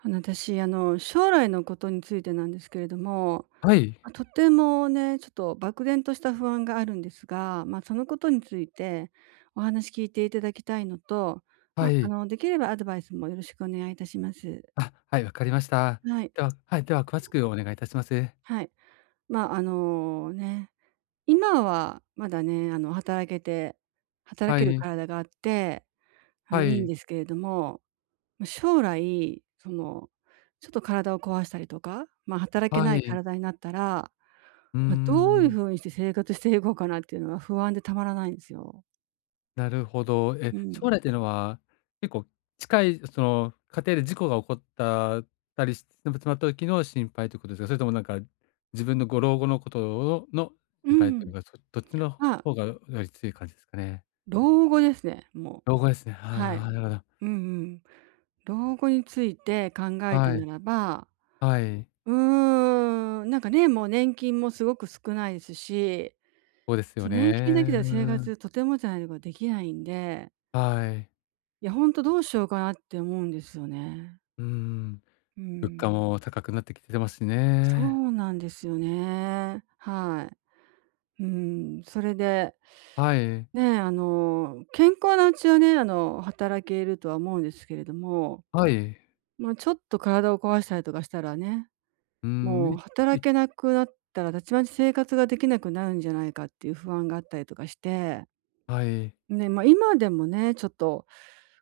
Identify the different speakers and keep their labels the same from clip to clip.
Speaker 1: 私、将来のことについてなんですけれども、
Speaker 2: はい。
Speaker 1: ま、とてもね、ちょっと漠然とした不安があるんですが、まあ、そのことについてお話聞いていただきたいのと、ま
Speaker 2: は
Speaker 1: あ、
Speaker 2: い。
Speaker 1: できればアドバイスもよろしくお願いいたします。
Speaker 2: あ、はい、わかりました。
Speaker 1: はい、
Speaker 2: では、はい、では詳しくお願いいたします。
Speaker 1: はい。ま、ね、今はまだね、働
Speaker 2: は
Speaker 1: ける
Speaker 2: い。
Speaker 1: 体があって、ま
Speaker 2: は
Speaker 1: あいいん
Speaker 2: い。
Speaker 1: ですけれども、ま、将来、その、ちょっと体を壊したりとか、ま、働け
Speaker 2: は
Speaker 1: ない
Speaker 2: い。
Speaker 1: 体になったら、
Speaker 2: うー
Speaker 1: ま、どういう
Speaker 2: ん、
Speaker 1: 風にして生活していこうかなっていうのが不安でたまらないんですよ。
Speaker 2: なるほど。え、
Speaker 1: う
Speaker 2: 将
Speaker 1: ん。
Speaker 2: 来っていうのは、結構近い、その、家庭で事故が起こったたりして、まった時の心配ということですか？それともなんか、自分のご老後のことの
Speaker 1: う
Speaker 2: 心配とい
Speaker 1: ん。
Speaker 2: うか、どっちの
Speaker 1: まあ、
Speaker 2: 方がより強い感じですかね？
Speaker 1: 老後ですね、もう。
Speaker 2: 老後ですね。
Speaker 1: は
Speaker 2: あ
Speaker 1: い。
Speaker 2: あ、なるほど。
Speaker 1: うんうん。老後について考えた
Speaker 2: は
Speaker 1: な
Speaker 2: い。
Speaker 1: らば、
Speaker 2: はい。
Speaker 1: なんかね、もう年金もすごく少ないですし、
Speaker 2: そうですよ
Speaker 1: 年金だ
Speaker 2: ね。
Speaker 1: けで
Speaker 2: うー
Speaker 1: は生
Speaker 2: ん。
Speaker 1: 活とてもじゃないけどできないんで、
Speaker 2: はい。
Speaker 1: いや、ほんとどうしようかなって思うんですよね。
Speaker 2: うーん。
Speaker 1: う
Speaker 2: 物価
Speaker 1: ん。
Speaker 2: も高くなってきてますし
Speaker 1: そ
Speaker 2: ね。
Speaker 1: うなんですよね。はい。うん、それで、
Speaker 2: はい。
Speaker 1: ね、健康なうちはね、働けるとは思うんですけれども、
Speaker 2: はい。
Speaker 1: ま、ちょっと体を壊したりとかしたらね、
Speaker 2: うーん、
Speaker 1: もう働
Speaker 2: い
Speaker 1: けなくなったらたちまち生活ができなくなるんじゃないかっていう不安があったりとかして、
Speaker 2: はい。
Speaker 1: ね、ま、今でもね、ちょっと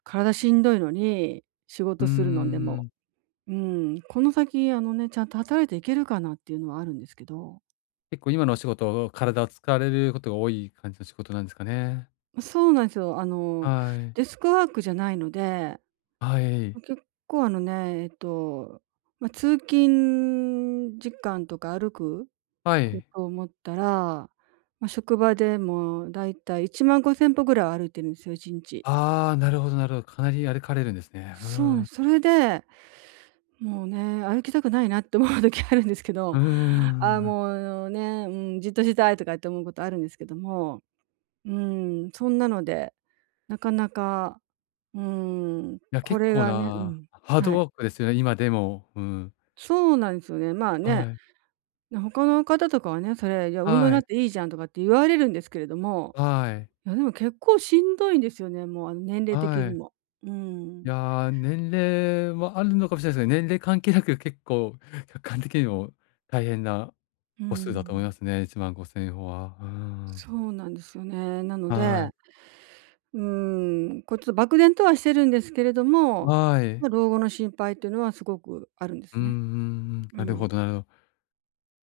Speaker 1: 体しんどいのに、仕
Speaker 2: うー
Speaker 1: 事するのんでも、
Speaker 2: ん。
Speaker 1: うん、この先、ちゃんと働いていけるかなっていうのはあるんですけど、
Speaker 2: 結構今のお仕事、体を使われることが多い感じの仕事なんですかね？
Speaker 1: まそうなんですよ。
Speaker 2: はい。
Speaker 1: デスクワークじゃないので、
Speaker 2: はい。
Speaker 1: ま結構あのね、えっと、まあ、通勤時間とか歩く
Speaker 2: は
Speaker 1: こ
Speaker 2: い。
Speaker 1: とを思ったら、まあ、職場でもだいたい1500歩ぐらい歩いてるんですよ、1日。
Speaker 2: ああ、なるほどなるほど。かなり歩かれるんですね。う
Speaker 1: そうなん
Speaker 2: ん。
Speaker 1: です、それで、もうね、歩きたくないなって思う時あるんですけ
Speaker 2: う
Speaker 1: ど、
Speaker 2: ー
Speaker 1: ああ、
Speaker 2: ん。
Speaker 1: もうね、うん、じっとしたいとかって思うことあるんですけども、うん、そんなので、なかなか、うーん、
Speaker 2: いや、
Speaker 1: こ
Speaker 2: 結
Speaker 1: れ
Speaker 2: 構
Speaker 1: がね、う
Speaker 2: な
Speaker 1: ん、
Speaker 2: ハー
Speaker 1: は
Speaker 2: ド
Speaker 1: い。
Speaker 2: ワークですよね、今でも。うん。
Speaker 1: そうなんですよね。まあね、
Speaker 2: はい。
Speaker 1: 他の方とかはね、それ、いや、運動に
Speaker 2: は
Speaker 1: なっ
Speaker 2: い。
Speaker 1: ていいじゃんとかって言われるんですけれども、
Speaker 2: はい。
Speaker 1: いや、でも結構しんどいんですよね、もう、年齢的
Speaker 2: は
Speaker 1: に
Speaker 2: い。
Speaker 1: も。う
Speaker 2: い
Speaker 1: ん。
Speaker 2: やー、年齢もあるのかもしれないですね。年齢関係なく結構 客観的にも大変な
Speaker 1: う
Speaker 2: 歩数だと思い
Speaker 1: ん。
Speaker 2: ますね。15,000歩は。うん。
Speaker 1: そうなんですよね。なの
Speaker 2: は
Speaker 1: で、
Speaker 2: い。
Speaker 1: うーん、こう、ちょっと漠然とはしてるんですけれども、
Speaker 2: は
Speaker 1: ま
Speaker 2: い。
Speaker 1: あ、老後の心配っていうのはすごくあるんで
Speaker 2: う
Speaker 1: す
Speaker 2: んうん
Speaker 1: ね。
Speaker 2: うん。
Speaker 1: う
Speaker 2: なるほ
Speaker 1: ん。
Speaker 2: どなるほ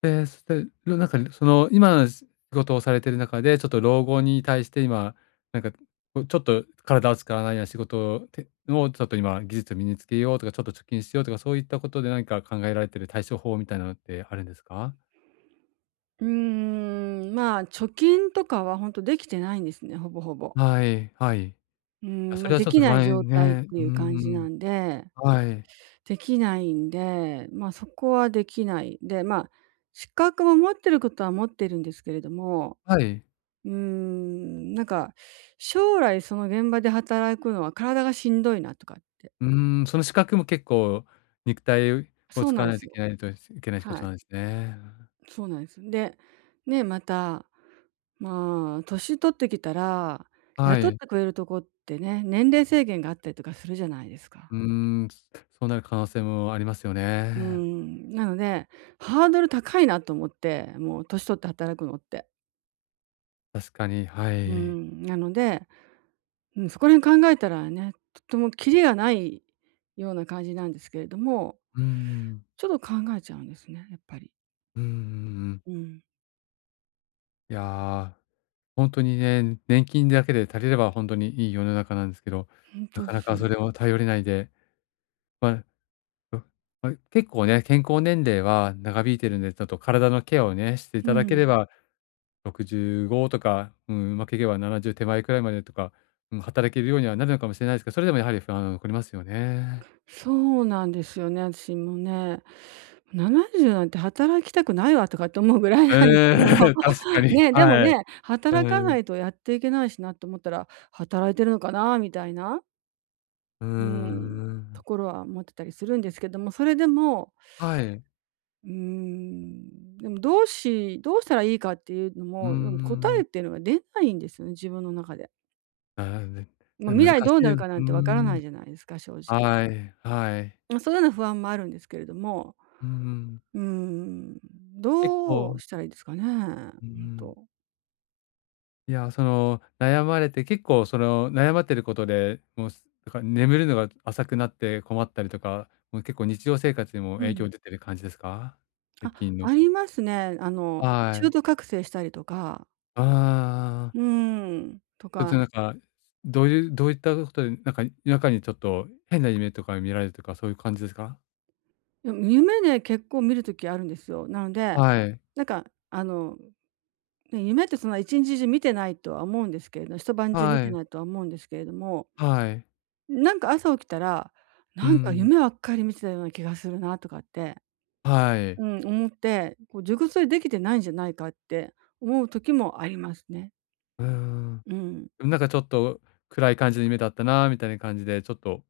Speaker 2: ど。で、そして、なんかその今の仕事をされてる中で、ちょっと老後に対して今、なんか、こうちょっと体を使わないような仕事をちょっと今技術を身につけようとか、ちょっと貯金しようとか、そういったことで何か考えられてる対処法みたいなのってあるんですか？
Speaker 1: うーん、まあ、貯金とかはほんとできてないんですね、ほぼほぼ。
Speaker 2: はい、はい。
Speaker 1: うー
Speaker 2: や、
Speaker 1: ん、
Speaker 2: そ
Speaker 1: ま、
Speaker 2: れは
Speaker 1: で
Speaker 2: ちょっ
Speaker 1: き
Speaker 2: と不
Speaker 1: ない状
Speaker 2: 安
Speaker 1: 態っ
Speaker 2: ね。
Speaker 1: て
Speaker 2: うー
Speaker 1: いう感じな
Speaker 2: ん。
Speaker 1: んで、
Speaker 2: はい。
Speaker 1: できないんで、ま、そこはできない。で、まあ、資格も持ってることは持ってるんですけれども、
Speaker 2: はい。
Speaker 1: うーん、なんか、将来その現場で働くのは体がしんどいなとかって、
Speaker 2: うーん、その資格も結構、肉体を
Speaker 1: そう
Speaker 2: 使
Speaker 1: な
Speaker 2: わ
Speaker 1: んで
Speaker 2: ない
Speaker 1: す
Speaker 2: とい
Speaker 1: よ。
Speaker 2: けないといけない仕
Speaker 1: は
Speaker 2: 事
Speaker 1: い。
Speaker 2: なんですね。
Speaker 1: そうなんです。で、ね、また、まあ、年取ってきたら、
Speaker 2: は
Speaker 1: 雇っ
Speaker 2: い。
Speaker 1: てくれるとこってね、年齢制限があったりとかするじゃないですか。
Speaker 2: うーん、そうなる可能性もありますよ
Speaker 1: う
Speaker 2: ね。
Speaker 1: ん、なので、ハードル高いなと思って、もう年取って働くのって。
Speaker 2: 確かに、は
Speaker 1: う
Speaker 2: い。
Speaker 1: ん、なので、うん、そこら辺考えたらね、とってもキリがないような感じなんですけれども、
Speaker 2: うん。
Speaker 1: ちょっと考えちゃうんですね、やっぱり。
Speaker 2: うんうんうん。
Speaker 1: うん、
Speaker 2: いや、ほんとにね、年金だけで足りればほんとにいい世の中なんですけど、
Speaker 1: 本
Speaker 2: な
Speaker 1: 当
Speaker 2: か
Speaker 1: で
Speaker 2: な
Speaker 1: す
Speaker 2: か
Speaker 1: よ。
Speaker 2: それを頼れないで、ま、うん、ま結構ね、健康年齢は長引いてるんで、ちょっと体のケアをね、してい
Speaker 1: う
Speaker 2: ただけれ
Speaker 1: ん。
Speaker 2: ば、65とか、うん、うまくいけば70手前くらいまでとか、うん、働けるようにはなるのかもしれないですけど、それでもやはり不安は残りますよね。
Speaker 1: そうなんですよね、私もね。70じゅうなんて働きたくないわとかって思うぐらいなんです
Speaker 2: うん、
Speaker 1: けども、
Speaker 2: 確か に。
Speaker 1: ね、でも
Speaker 2: はい。
Speaker 1: ね、働
Speaker 2: う
Speaker 1: かな
Speaker 2: ん。
Speaker 1: いとやっていけないしなと思ったら、働いてるのかなみたいな、
Speaker 2: うー
Speaker 1: うん、と
Speaker 2: ん。
Speaker 1: ころは思ってたりするんですけども、それでも、
Speaker 2: はい。
Speaker 1: うん、でもどうしたらいいかっていうの
Speaker 2: うー
Speaker 1: も、でも答えっ
Speaker 2: ん。
Speaker 1: ていうのが出ないんですよね、自分の中で。
Speaker 2: なるほどね。
Speaker 1: まあ、
Speaker 2: 難
Speaker 1: 未
Speaker 2: し
Speaker 1: 来どうな
Speaker 2: い。
Speaker 1: る
Speaker 2: う
Speaker 1: かな
Speaker 2: ー
Speaker 1: んてわからない
Speaker 2: ん。
Speaker 1: じゃないですか、正直。
Speaker 2: はい、はい。
Speaker 1: ま、そういうような不安もあるんですけれども、
Speaker 2: うーん。
Speaker 1: うーん、
Speaker 2: 結
Speaker 1: どう
Speaker 2: 構、
Speaker 1: したらいいですかね？ほ
Speaker 2: うー
Speaker 1: ん
Speaker 2: ん、
Speaker 1: と。
Speaker 2: いや、その、悩まれて、結構その、悩まってることで、もう、だから眠るのが浅くなって困ったりとか、もう結構日常生活にも
Speaker 1: う
Speaker 2: 影
Speaker 1: ん。
Speaker 2: 響出てる感じですか？最
Speaker 1: あ、
Speaker 2: 近の。
Speaker 1: ありますね。
Speaker 2: は
Speaker 1: 中
Speaker 2: い。
Speaker 1: 途覚醒したりとか、
Speaker 2: ああ、
Speaker 1: うーん、と
Speaker 2: ちょっと
Speaker 1: か、
Speaker 2: なんか、どういったことで、なんか夜中にちょっと変な夢とか見られるとか、そういう感じですか？
Speaker 1: でも夢で結構見る時あるんですよ。なので、
Speaker 2: はい。
Speaker 1: なんか、あの、ね、夢ってそんな一日中見てないとは思うんですけれど一晩中見
Speaker 2: は
Speaker 1: て
Speaker 2: い。
Speaker 1: ないとは思うんですけれども、
Speaker 2: はい。
Speaker 1: なんか朝起きたら、
Speaker 2: う
Speaker 1: なんか
Speaker 2: ん。
Speaker 1: 夢ばっかり見てたような気がするなとかって、
Speaker 2: はい。
Speaker 1: うん、思って、こう、熟睡できてないんじゃないかって思う時もありますね。
Speaker 2: うん。
Speaker 1: うん。
Speaker 2: でもなんかちょっと暗い感じの夢だったなみたいな感じで、ちょっと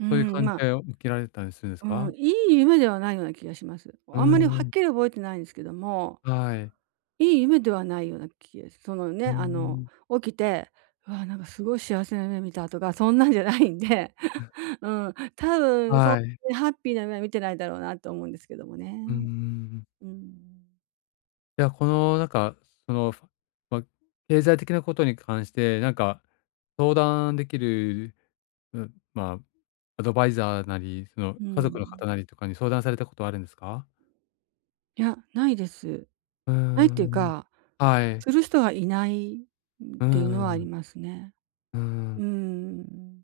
Speaker 1: う
Speaker 2: そういう
Speaker 1: ん、
Speaker 2: 感じ
Speaker 1: ま
Speaker 2: で
Speaker 1: あ、
Speaker 2: 起きられたりするんです
Speaker 1: うん、
Speaker 2: か？
Speaker 1: いい夢ではないような気がします。
Speaker 2: うー
Speaker 1: あんまりはっ
Speaker 2: ん、
Speaker 1: きり覚えてないんですけども、
Speaker 2: はい。
Speaker 1: いい夢ではないような気がそのね、
Speaker 2: うーん、
Speaker 1: 起きて、うわ、なんかすごい幸せな夢見たとか、そんなんじゃないんで、うん、多分そ
Speaker 2: はい。
Speaker 1: うハッピーな夢は見てないだろうなと思うんですけどもね。
Speaker 2: うんうんうん。
Speaker 1: うん。
Speaker 2: いや、このなんか、その、ふ、ま、経済的なことに関して、なんか、相談できる、うん、まあ、アドバイザーなり、その、
Speaker 1: う
Speaker 2: 家族の方
Speaker 1: ん。
Speaker 2: なりとかに相談されたことはあるんですか？
Speaker 1: いや、ないです。
Speaker 2: うー
Speaker 1: ないっていう
Speaker 2: ん、
Speaker 1: か、
Speaker 2: はい。
Speaker 1: する人がいないっ
Speaker 2: うー
Speaker 1: ていうのはあ
Speaker 2: ん、
Speaker 1: り
Speaker 2: う
Speaker 1: ますね。
Speaker 2: ーん。
Speaker 1: うん。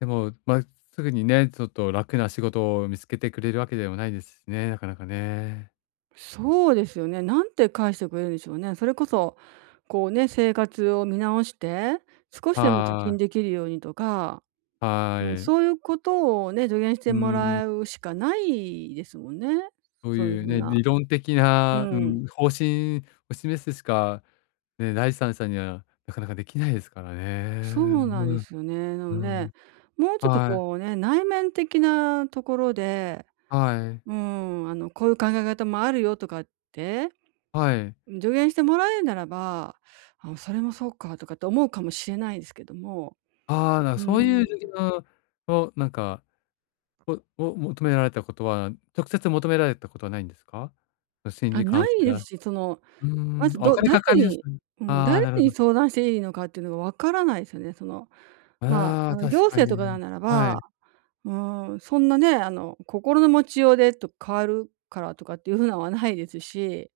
Speaker 2: でも、ま、すぐにね、ちょっと楽な仕事を見つけてくれるわけでもないですしね、なかなかね。
Speaker 1: そうですよね。なんて返してくれるんでしょうね。それこそ、こうね、生活を見直して、少しでも貯
Speaker 2: は
Speaker 1: 金で
Speaker 2: い、
Speaker 1: きるようにとか、
Speaker 2: は
Speaker 1: うん、そう
Speaker 2: い。
Speaker 1: いうことをね、助言し
Speaker 2: う
Speaker 1: ても
Speaker 2: ー
Speaker 1: ら
Speaker 2: ん。
Speaker 1: うしかないですもんね。
Speaker 2: そう
Speaker 1: そういう
Speaker 2: いう
Speaker 1: ふう
Speaker 2: ね、
Speaker 1: な。
Speaker 2: 理論的
Speaker 1: う
Speaker 2: な、う
Speaker 1: ん。
Speaker 2: ん、方針を示すしか、ね、第三者にはなかなかできないですから
Speaker 1: そ
Speaker 2: ね。
Speaker 1: うなんで
Speaker 2: うん、
Speaker 1: すよね。なの
Speaker 2: う
Speaker 1: で、
Speaker 2: ん。
Speaker 1: もうちょっと
Speaker 2: はい、
Speaker 1: こうね、内面的なところで、
Speaker 2: はい、
Speaker 1: うん、こういう考え方もあるよとかって、
Speaker 2: はい。
Speaker 1: 助言してもらえるならば、あ、それもそうかとかって思うかもしれないですけども、
Speaker 2: ああ、なんか
Speaker 1: うー
Speaker 2: そういう
Speaker 1: ん。
Speaker 2: 時のをなんか、をを求められたことは、直接求められたことはないんですか？心
Speaker 1: あ、
Speaker 2: 理
Speaker 1: な
Speaker 2: カウンセ
Speaker 1: いで
Speaker 2: ラー。
Speaker 1: すし、その、
Speaker 2: うー
Speaker 1: ま
Speaker 2: ん、
Speaker 1: ず、
Speaker 2: お金
Speaker 1: 誰
Speaker 2: かかります。
Speaker 1: に、うん、
Speaker 2: ああ、
Speaker 1: 誰
Speaker 2: なるほ
Speaker 1: に
Speaker 2: ど。
Speaker 1: 相談していいのかっていうのが分からないですよね。その、ま
Speaker 2: あ
Speaker 1: あ、
Speaker 2: あ、確
Speaker 1: 行
Speaker 2: か
Speaker 1: 政
Speaker 2: に。
Speaker 1: とかなんなら
Speaker 2: は
Speaker 1: ば、
Speaker 2: い。
Speaker 1: うーん、そんなね、心の持ちようでと変わるからとかっていう風なんはないですし、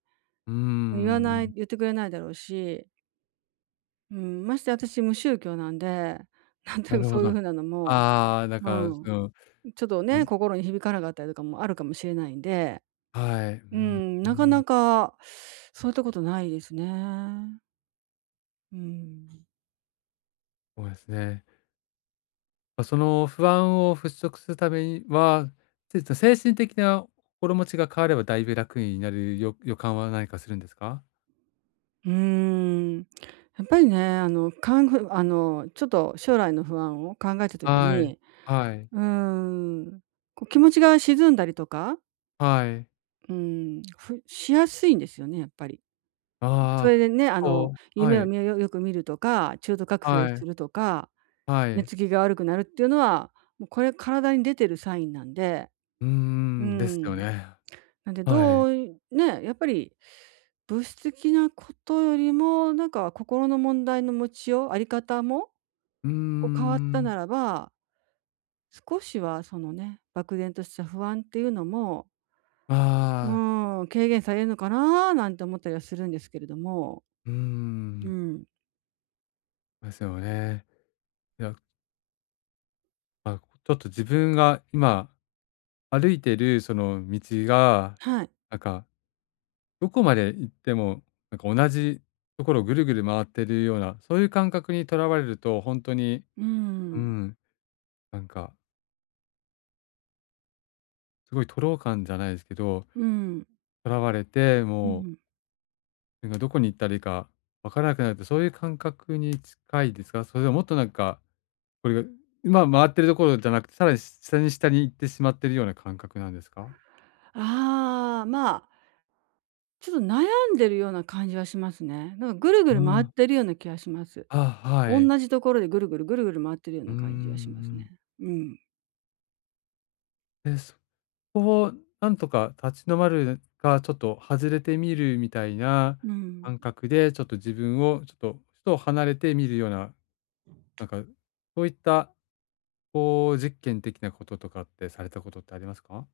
Speaker 2: うーん、
Speaker 1: 言ってくれないだろうし、うん、まして私無宗教なんで、なんと
Speaker 2: な
Speaker 1: なく
Speaker 2: るほ
Speaker 1: そういう
Speaker 2: ど。
Speaker 1: 風なのも、
Speaker 2: ああ、なん
Speaker 1: う
Speaker 2: かその、
Speaker 1: ん、ちょっとね、心に響かなかったりとかもあるかもしれないんで、
Speaker 2: はい。う
Speaker 1: う
Speaker 2: ん、
Speaker 1: ん、
Speaker 2: う
Speaker 1: なか
Speaker 2: ん、
Speaker 1: なかそういったことないですね。うん。
Speaker 2: そうですね。まあ、その不安を払拭するためには、ちょっと精神的な心持ちが変わればだいぶ楽になるよ予感は何かするんですか？
Speaker 1: うーん。やっぱりね、あの、かんぐあの、ちょっと将来の不安を考えた時
Speaker 2: はい。
Speaker 1: に、
Speaker 2: はい。
Speaker 1: うーん、こう気持ちが沈んだりとか、
Speaker 2: はい。
Speaker 1: うーん、ふしやすいんですよね、やっぱり。そ
Speaker 2: ああ、
Speaker 1: れでね、
Speaker 2: 結構、は
Speaker 1: 夢を
Speaker 2: い、
Speaker 1: よく見るとか、中途覚醒
Speaker 2: はい、
Speaker 1: するとか、
Speaker 2: は
Speaker 1: 寝
Speaker 2: い。
Speaker 1: つきが悪くなるっていうのは、もうこれ体に出てるサインなんで、
Speaker 2: うー
Speaker 1: うー
Speaker 2: ん、ですよ
Speaker 1: ん。
Speaker 2: ね。
Speaker 1: なんで、
Speaker 2: は
Speaker 1: ど
Speaker 2: い。
Speaker 1: うね、やっぱり物質的なことよりも、なんか心の問題の持ちよう、あり方も、
Speaker 2: うー
Speaker 1: こう変わった
Speaker 2: ん。
Speaker 1: ならば、少しはそのね、漠然とした不安っていうのも、う
Speaker 2: ああ、
Speaker 1: ーん、軽減されるのかななんて思ったりはするんですけれども。
Speaker 2: うー
Speaker 1: う
Speaker 2: ん、
Speaker 1: ん。
Speaker 2: ですよね。いや、まあ、ちょっと自分が今歩いてるその道が、
Speaker 1: はい。
Speaker 2: なんかどこまで行っても、なんか同じところをぐるぐる回ってるような、そういう感覚にとらわれると、ほんとに、
Speaker 1: う
Speaker 2: う
Speaker 1: ん。
Speaker 2: ん、なんか、すごい徒労感じゃないですけど、
Speaker 1: うん。
Speaker 2: とらわれて、
Speaker 1: う
Speaker 2: もう、
Speaker 1: ん。
Speaker 2: なんかどこに行ったらいいか分からなくなるって、そういう感覚に近いですか？それとももっとなんか、これが今回ってるところじゃなくて、さらに下に下に行ってしまってるような感覚なんですか？
Speaker 1: ああ、まあ、ちょっと悩んでるような感じはしますね。なんかぐるぐ
Speaker 2: う
Speaker 1: る回っ
Speaker 2: ん。
Speaker 1: てるような気がします。
Speaker 2: あ、は
Speaker 1: おん
Speaker 2: い。
Speaker 1: なじところでぐるぐるぐるぐる回ってるよう
Speaker 2: うん
Speaker 1: な
Speaker 2: ん、う
Speaker 1: 感じがしますね。
Speaker 2: ん。
Speaker 1: うん。
Speaker 2: で、そこう、なんとか立ち止まるか、ちょっと外れてみるみたいな
Speaker 1: うん。
Speaker 2: 感覚で、ちょっと自分をちょっとふと離れてみるような、なんかそういった、こう、実験的なこととかってされたことってありますか？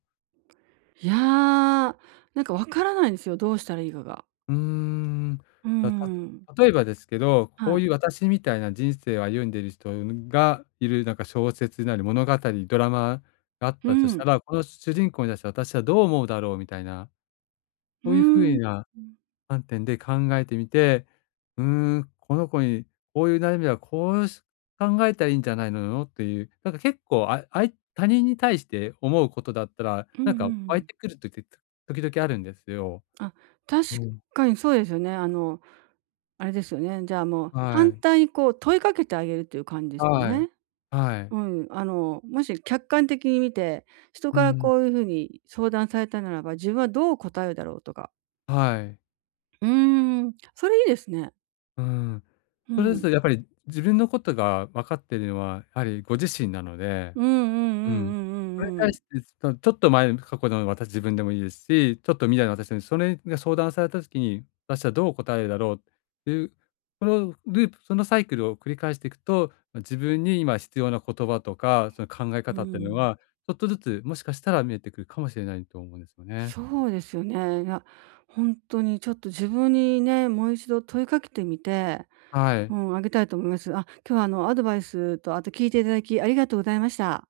Speaker 1: いや、なんかわからないんですよ、どうしたらいいかが。
Speaker 2: うーん。
Speaker 1: うー
Speaker 2: たた
Speaker 1: ん。
Speaker 2: 例えばですけど、こ
Speaker 1: は
Speaker 2: う
Speaker 1: い。
Speaker 2: いう私みたいな人生を歩んでいる人がいる、なんか小説なり物語、ドラマがあっ
Speaker 1: う
Speaker 2: たとした
Speaker 1: ん。
Speaker 2: ら、この主人公に対して私はどう思うだろうみたいな、
Speaker 1: うー
Speaker 2: そういう
Speaker 1: ん。
Speaker 2: 風
Speaker 1: う
Speaker 2: な観点で考えてみて、うーん、この子にこういう悩みはこうし考えたらいいんじゃないのよっていう、なんか結構、ああい他人に対して思うことだったら、
Speaker 1: んうん
Speaker 2: な
Speaker 1: う
Speaker 2: んか湧い
Speaker 1: ん。
Speaker 2: てくる時って時々あるんですよ。
Speaker 1: あ、確
Speaker 2: うん。
Speaker 1: かにそうですよね。あれですよね、じゃあもう
Speaker 2: は
Speaker 1: 反
Speaker 2: い。
Speaker 1: 対にこう問いかけてあげるっていう感じですよ
Speaker 2: はい。
Speaker 1: ね。
Speaker 2: はい。
Speaker 1: うん。もし客観的に見て、人
Speaker 2: う
Speaker 1: から
Speaker 2: ん。
Speaker 1: こういうふうに相談されたならば、自分はどう答えるだろうとか。
Speaker 2: はい。
Speaker 1: うーん、それいいですね。
Speaker 2: うん。
Speaker 1: う
Speaker 2: それです
Speaker 1: ん。
Speaker 2: とやっぱり自分のことが分かっているのは、やはりご自身なので、
Speaker 1: うん
Speaker 2: うん。
Speaker 1: うんうんうんうん
Speaker 2: それに
Speaker 1: う
Speaker 2: 対
Speaker 1: ん。
Speaker 2: して、ちょっと前過去の私自分でもいいですし、ちょっと未来の私にそれが相談された時に、私はどう答えるだろうっていう、このループ、そのサイクルを繰り返していくと、ま、自分に今必要な言葉とか、その考え
Speaker 1: う
Speaker 2: 方っていうの
Speaker 1: ん。
Speaker 2: は、ちょっとずつもしかしたら見えてくるかもしれないと思うんですよね。
Speaker 1: そうですよね。いや、ほんとにちょっと自分にね、もう一度問いかけてみて、
Speaker 2: はい。
Speaker 1: うん、あげたいと思います。あ、今日はあのアドバイスと、あと聞いていただきありがとうございました。